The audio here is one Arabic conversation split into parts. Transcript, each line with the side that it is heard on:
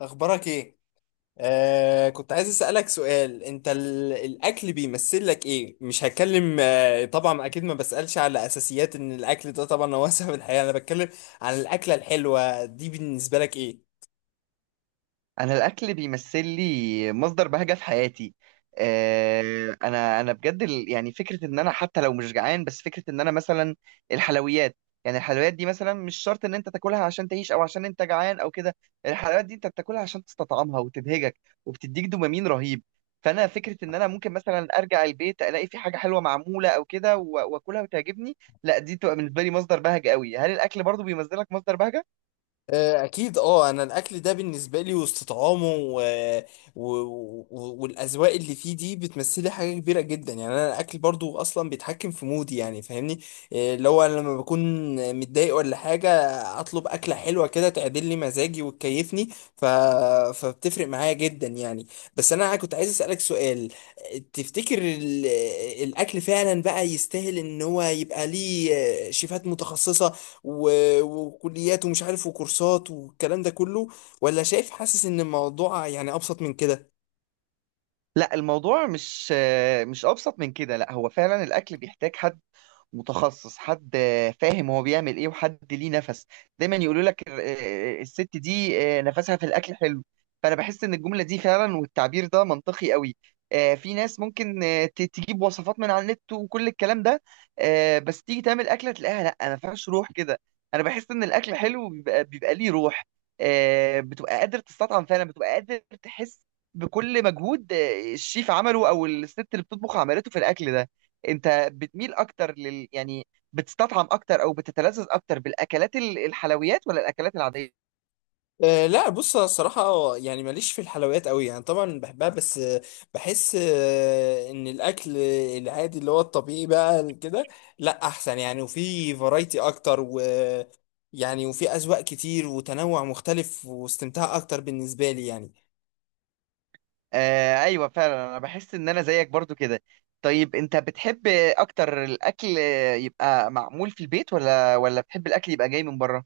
left: اخبارك ايه؟ كنت عايز اسالك سؤال. انت الاكل بيمثل لك ايه؟ مش هتكلم، طبعا، اكيد ما بسالش على اساسيات ان الاكل ده طبعا هو اساسي في الحياه. انا بتكلم عن الاكله الحلوه دي، بالنسبه لك ايه؟
right: انا الاكل بيمثل لي مصدر بهجه في حياتي. انا بجد فكره ان انا حتى لو مش جعان، بس فكره ان انا مثلا الحلويات. يعني الحلويات دي مثلا مش شرط ان انت تاكلها عشان تعيش او عشان انت جعان او كده. الحلويات دي انت بتاكلها عشان تستطعمها وتبهجك وبتديك دوبامين رهيب. فانا فكره ان انا ممكن مثلا ارجع البيت الاقي في حاجه حلوه معموله او كده واكلها وتعجبني. لا، دي تبقى بالنسبه لي مصدر بهجه قوي. هل الاكل برضو بيمثلك مصدر بهجه؟
left: اكيد. اه انا الاكل ده بالنسبه لي وسط طعامه و... و... والاذواق اللي فيه دي بتمثلي حاجه كبيره جدا، يعني انا الاكل برضو اصلا بيتحكم في مودي، يعني فاهمني؟ اللي هو أنا لما بكون متضايق ولا حاجه، اطلب اكله حلوه كده تعدل لي مزاجي وتكيفني. ف... فبتفرق معايا جدا يعني. بس انا كنت عايز اسالك سؤال، تفتكر الاكل فعلا بقى يستاهل ان هو يبقى ليه شيفات متخصصه وكليات ومش عارف وكورسات والكلام ده كله؟ ولا شايف، حاسس ان الموضوع يعني ابسط من كده؟
right: لا الموضوع مش ابسط من كده. لا هو فعلا الاكل بيحتاج حد متخصص، حد فاهم هو بيعمل ايه، وحد ليه نفس. دايما يقولوا لك الست دي نفسها في الاكل حلو. فانا بحس ان الجمله دي فعلا والتعبير ده منطقي قوي. في ناس ممكن تجيب وصفات من على النت وكل الكلام ده. بس تيجي تعمل اكله تلاقيها لا ما فيهاش روح كده. انا بحس ان الاكل حلو بيبقى ليه روح. بتبقى قادر تستطعم فعلا، بتبقى قادر تحس بكل مجهود الشيف عمله او الست اللي بتطبخ عملته في الاكل ده. انت بتميل اكتر لل بتستطعم اكتر او بتتلذذ اكتر بالاكلات الحلويات ولا الاكلات العاديه؟
left: لا، بص أنا الصراحة يعني ماليش في الحلويات قوي، يعني طبعا بحبها، بس بحس ان الاكل العادي اللي هو الطبيعي بقى كده لا احسن، يعني وفي فرايتي اكتر يعني، وفي اذواق كتير وتنوع مختلف واستمتاع اكتر بالنسبة لي يعني.
right: آه ايوه فعلا، انا بحس ان انا زيك برضو كده. طيب انت بتحب اكتر الاكل يبقى معمول في البيت، ولا بتحب الاكل يبقى جاي من بره؟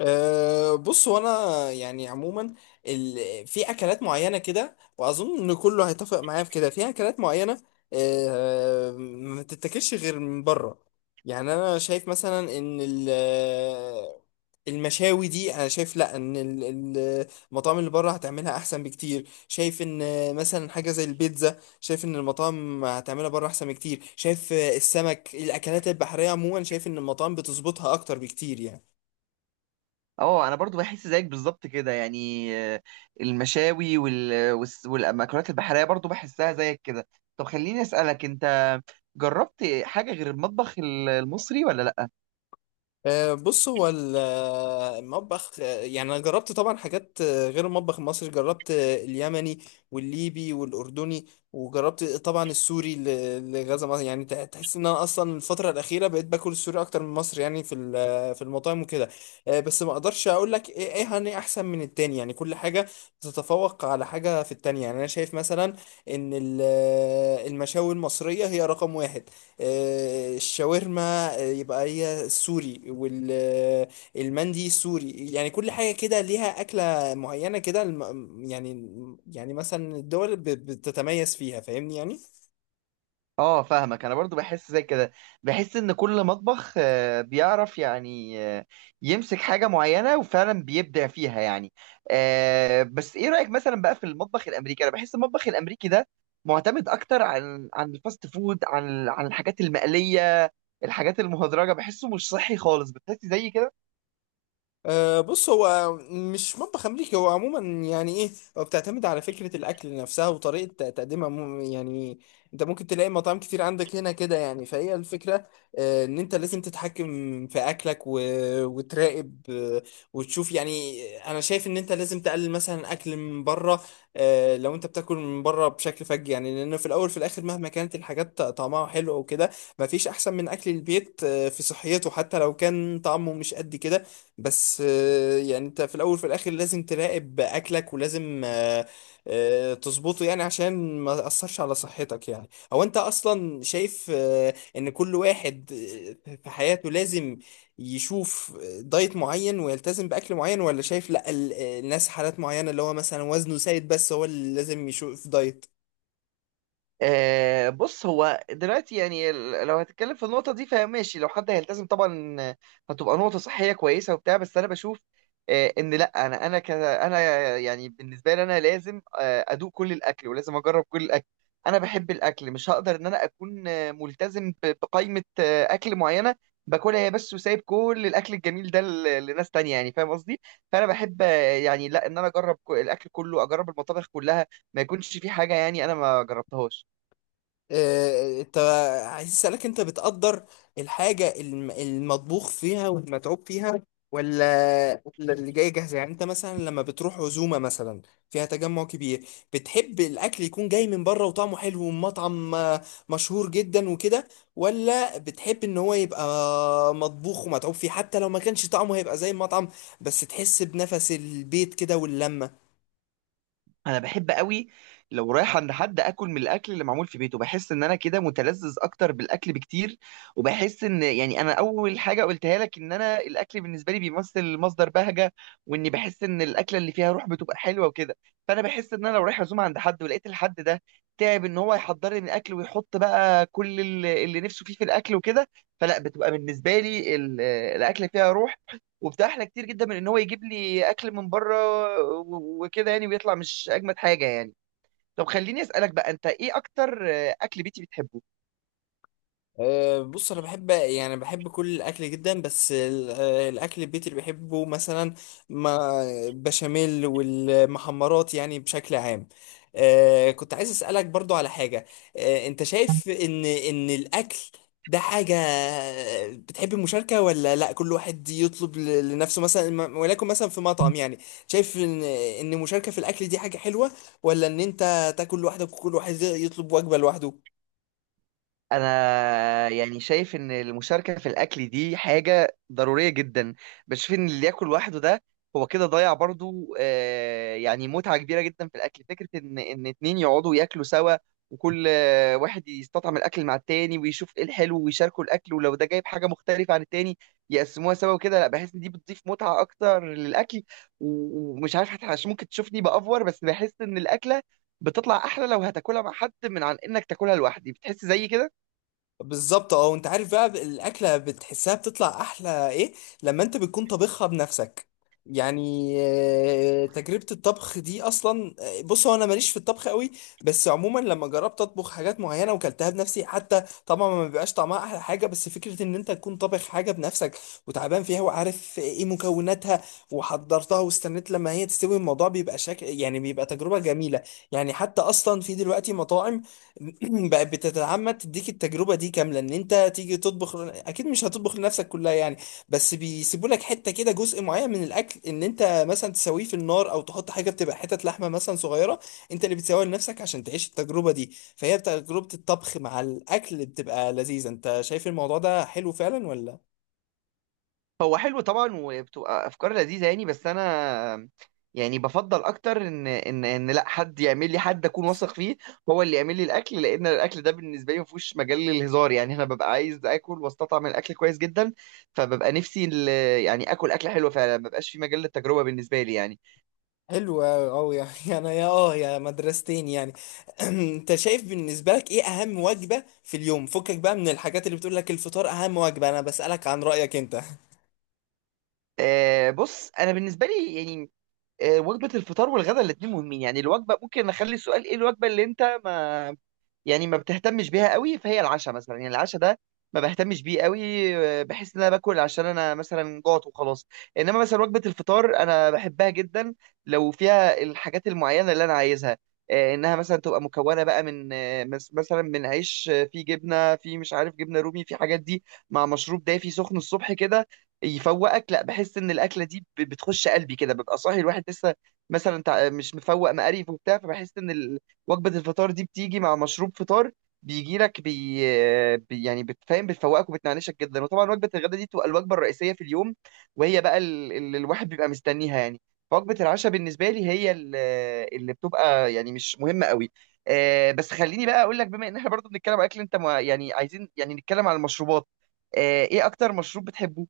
left: بص، هو انا يعني عموما في اكلات معينه كده، واظن ان كله هيتفق معايا في كده. في اكلات معينه ما تتاكلش غير من بره، يعني انا شايف مثلا ان المشاوي دي، انا شايف لا، ان المطاعم اللي بره هتعملها احسن بكتير. شايف ان مثلا حاجه زي البيتزا، شايف ان المطاعم هتعملها بره احسن بكتير. شايف السمك، الاكلات البحريه عموما، شايف ان المطاعم بتظبطها اكتر بكتير يعني.
right: اه، انا برضو بحس زيك بالظبط كده. يعني المشاوي والمأكولات البحريه برضو بحسها زيك كده. طب خليني اسالك، انت جربت حاجه غير المطبخ المصري ولا لا؟
left: بص، هو المطبخ يعني انا جربت طبعا حاجات غير المطبخ المصري. جربت اليمني والليبي والاردني، وجربت طبعا السوري. لغزه مصر، يعني تحس ان انا اصلا الفتره الاخيره بقيت باكل السوري اكتر من مصر، يعني في المطاعم وكده. بس ما اقدرش اقول لك ايه هني احسن من التاني، يعني كل حاجه تتفوق على حاجه في التانيه. يعني انا شايف مثلا ان المشاوي المصريه هي رقم واحد. الشاورما يبقى هي سوري، والمندي سوري. يعني كل حاجة كده ليها أكلة معينة كده، يعني، يعني مثلا الدول بتتميز فيها، فاهمني يعني.
right: اه فاهمك، انا برضو بحس زي كده. بحس ان كل مطبخ بيعرف يمسك حاجة معينة وفعلا بيبدع فيها يعني. بس ايه رأيك مثلا بقى في المطبخ الامريكي؟ انا بحس المطبخ الامريكي ده معتمد اكتر عن الفاست فود، عن الحاجات المقلية، الحاجات المهدرجة. بحسه مش صحي خالص. بتحسي زي كده؟
left: بص، هو مش مطبخ أمريكي، هو عموما يعني إيه، هو بتعتمد على فكرة الأكل نفسها وطريقة تقديمها يعني أنت ممكن تلاقي مطاعم كتير عندك هنا كده، يعني فهي الفكرة إن أنت لازم تتحكم في أكلك وتراقب وتشوف يعني. أنا شايف إن أنت لازم تقلل مثلا أكل من بره، لو أنت بتاكل من بره بشكل فج، يعني لأن في الأول في الآخر مهما كانت الحاجات طعمها حلو أو كده، مفيش أحسن من أكل البيت، في صحيته حتى لو كان طعمه مش قد كده. بس يعني انت في الاول وفي الاخر لازم تراقب اكلك ولازم تظبطه، يعني عشان ما تاثرش على صحتك. يعني هو انت اصلا شايف ان كل واحد في حياته لازم يشوف دايت معين ويلتزم باكل معين، ولا شايف لا الناس حالات معينة، اللي هو مثلا وزنه زايد، بس هو اللي لازم يشوف دايت؟
right: بص هو دلوقتي يعني لو هتتكلم في النقطة دي فماشي، لو حد هيلتزم طبعا هتبقى نقطة صحية كويسة وبتاع. بس أنا بشوف إن لأ، أنا يعني بالنسبة لي أنا لازم أدوق كل الأكل ولازم أجرب كل الأكل. أنا بحب الأكل، مش هقدر إن أنا أكون ملتزم بقائمة أكل معينة باكلها هي بس، وسايب كل الأكل الجميل ده لناس تانية. يعني فاهم قصدي؟ فأنا بحب لأ إن أنا أجرب الأكل كله، أجرب المطابخ كلها، ما يكونش في حاجة يعني أنا ما جربتهاش.
left: انت عايز اسالك، انت بتقدر الحاجه المطبوخ فيها والمتعوب فيها ولا اللي جاي جاهزه؟ يعني انت مثلا لما بتروح عزومه مثلا فيها تجمع كبير، بتحب الاكل يكون جاي من بره وطعمه حلو ومطعم مشهور جدا وكده، ولا بتحب ان هو يبقى مطبوخ ومتعوب فيه حتى لو ما كانش طعمه هيبقى زي المطعم، بس تحس بنفس البيت كده واللمه؟
right: انا بحب قوي لو رايح عند حد اكل من الاكل اللي معمول في بيته. بحس ان انا كده متلذذ اكتر بالاكل بكتير، وبحس ان يعني انا اول حاجه قلتها لك ان انا الاكل بالنسبه لي بيمثل مصدر بهجه، واني بحس ان الاكله اللي فيها روح بتبقى حلوه وكده. فانا بحس ان انا لو رايح عزومه عند حد، ولقيت الحد ده تعب ان هو يحضر لي الاكل ويحط بقى كل اللي نفسه فيه في الاكل وكده، فلا بتبقى بالنسبه لي الاكل فيها روح، وبتحلى كتير جدا من ان هو يجيب لي اكل من بره وكده يعني، ويطلع مش اجمد حاجه يعني. طب خليني اسالك بقى، انت ايه اكتر اكل بيتي بتحبه؟
left: بص، انا بحب، يعني بحب كل الاكل جدا. بس ال- أه، الاكل البيت اللي بحبه مثلا ما بشاميل والمحمرات، يعني بشكل عام. كنت عايز اسالك برضو على حاجه. انت شايف ان الاكل ده حاجه، بتحب المشاركه؟ ولا لا كل واحد يطلب لنفسه مثلا ولكن مثلا في مطعم يعني، شايف ان المشاركه في الاكل دي حاجه حلوه، ولا ان انت تاكل لوحدك وكل واحد يطلب وجبه لوحده؟
right: انا يعني شايف ان المشاركه في الاكل دي حاجه ضروريه جدا. بشوف ان اللي ياكل لوحده ده هو كده ضيع برضو يعني متعه كبيره جدا في الاكل. فكره ان اتنين يقعدوا ياكلوا سوا، وكل واحد يستطعم الاكل مع التاني ويشوف ايه الحلو، ويشاركوا الاكل، ولو ده جايب حاجه مختلفه عن التاني يقسموها سوا وكده. لا بحس ان دي بتضيف متعه اكتر للاكل. ومش عارف، حتى عشان ممكن تشوفني بافور، بس بحس ان الاكله بتطلع احلى لو هتاكلها مع حد من عن انك تاكلها لوحدي. بتحس زي كده؟
left: بالظبط، اه. وانت عارف بقى الاكله بتحسها بتطلع احلى ايه؟ لما انت بتكون طبخها بنفسك، يعني تجربه الطبخ دي اصلا. بص، هو انا ماليش في الطبخ قوي، بس عموما لما جربت اطبخ حاجات معينه وكلتها بنفسي، حتى طبعا ما بيبقاش طعمها احلى حاجه، بس فكره ان انت تكون طابخ حاجه بنفسك، وتعبان فيها وعارف ايه مكوناتها وحضرتها واستنيت لما هي تستوي، الموضوع بيبقى شكل، يعني بيبقى تجربه جميله. يعني حتى اصلا في دلوقتي مطاعم بقت بتتعمد تديك التجربه دي كامله، ان انت تيجي تطبخ. اكيد مش هتطبخ لنفسك كلها يعني، بس بيسيبوا لك حته كده، جزء معين من الاكل ان انت مثلا تسويه في النار، او تحط حاجه بتبقى حتت لحمه مثلا صغيره انت اللي بتسويها لنفسك عشان تعيش التجربه دي، فهي تجربه الطبخ مع الاكل بتبقى لذيذه. انت شايف الموضوع ده حلو فعلا ولا؟
right: هو حلو طبعا وبتبقى افكار لذيذه يعني، بس انا يعني بفضل اكتر ان لا، حد يعمل لي، حد اكون واثق فيه هو اللي يعمل لي الاكل، لان الاكل ده بالنسبه لي ما فيهوش مجال للهزار. يعني انا ببقى عايز اكل واستطعم الاكل كويس جدا، فببقى نفسي اكل اكل حلو فعلا، ما ببقاش في مجال للتجربه بالنسبه لي يعني.
left: حلو أوي أوي يعني أنا يا يا مدرستين يعني. أنت شايف بالنسبة لك إيه أهم وجبة في اليوم؟ فكك بقى من الحاجات اللي بتقول لك الفطار أهم وجبة، أنا بسألك عن رأيك أنت.
right: آه بص، انا بالنسبه لي يعني وجبه الفطار والغداء الاثنين مهمين. يعني الوجبه، ممكن اخلي السؤال ايه الوجبه اللي انت ما يعني ما بتهتمش بيها قوي، فهي العشاء مثلا. يعني العشاء ده ما بهتمش بيه قوي. بحس ان انا باكل عشان انا مثلا جوعت وخلاص. انما مثلا وجبة الفطار انا بحبها جدا لو فيها الحاجات المعينة اللي انا عايزها. انها مثلا تبقى مكونة بقى من مثلا من عيش، فيه جبنة، فيه مش عارف جبنة رومي، في حاجات دي، مع مشروب دافي سخن الصبح كده يفوقك. لا بحس ان الاكلة دي بتخش قلبي كده. ببقى صاحي الواحد لسه مثلا مش مفوق مقريف وبتاع، فبحس ان وجبة الفطار دي بتيجي مع مشروب فطار بيجي لك بي... بي يعني بتفهم، بتفوقك وبتنعنشك جدا. وطبعا وجبة الغداء دي تبقى الوجبة الرئيسية في اليوم، وهي بقى الواحد بيبقى مستنيها يعني. فوجبة العشاء بالنسبة لي هي اللي بتبقى يعني مش مهمة قوي. آه بس خليني بقى اقول لك، بما ان احنا برضو بنتكلم اكل، انت ما يعني عايزين يعني نتكلم على المشروبات. آه ايه اكتر مشروب بتحبه؟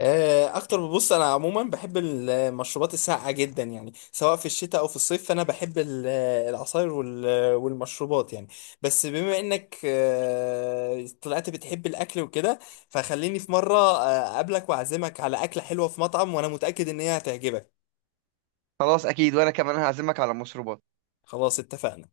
left: أكتر، ببص أنا عموما بحب المشروبات الساقعة جدا، يعني سواء في الشتاء أو في الصيف. فأنا بحب العصاير والمشروبات يعني. بس بما إنك طلعت بتحب الأكل وكده، فخليني في مرة أقابلك وأعزمك على أكلة حلوة في مطعم، وأنا متأكد إن هي هتعجبك.
right: خلاص اكيد، وانا كمان هعزمك على المشروبات.
left: خلاص، اتفقنا.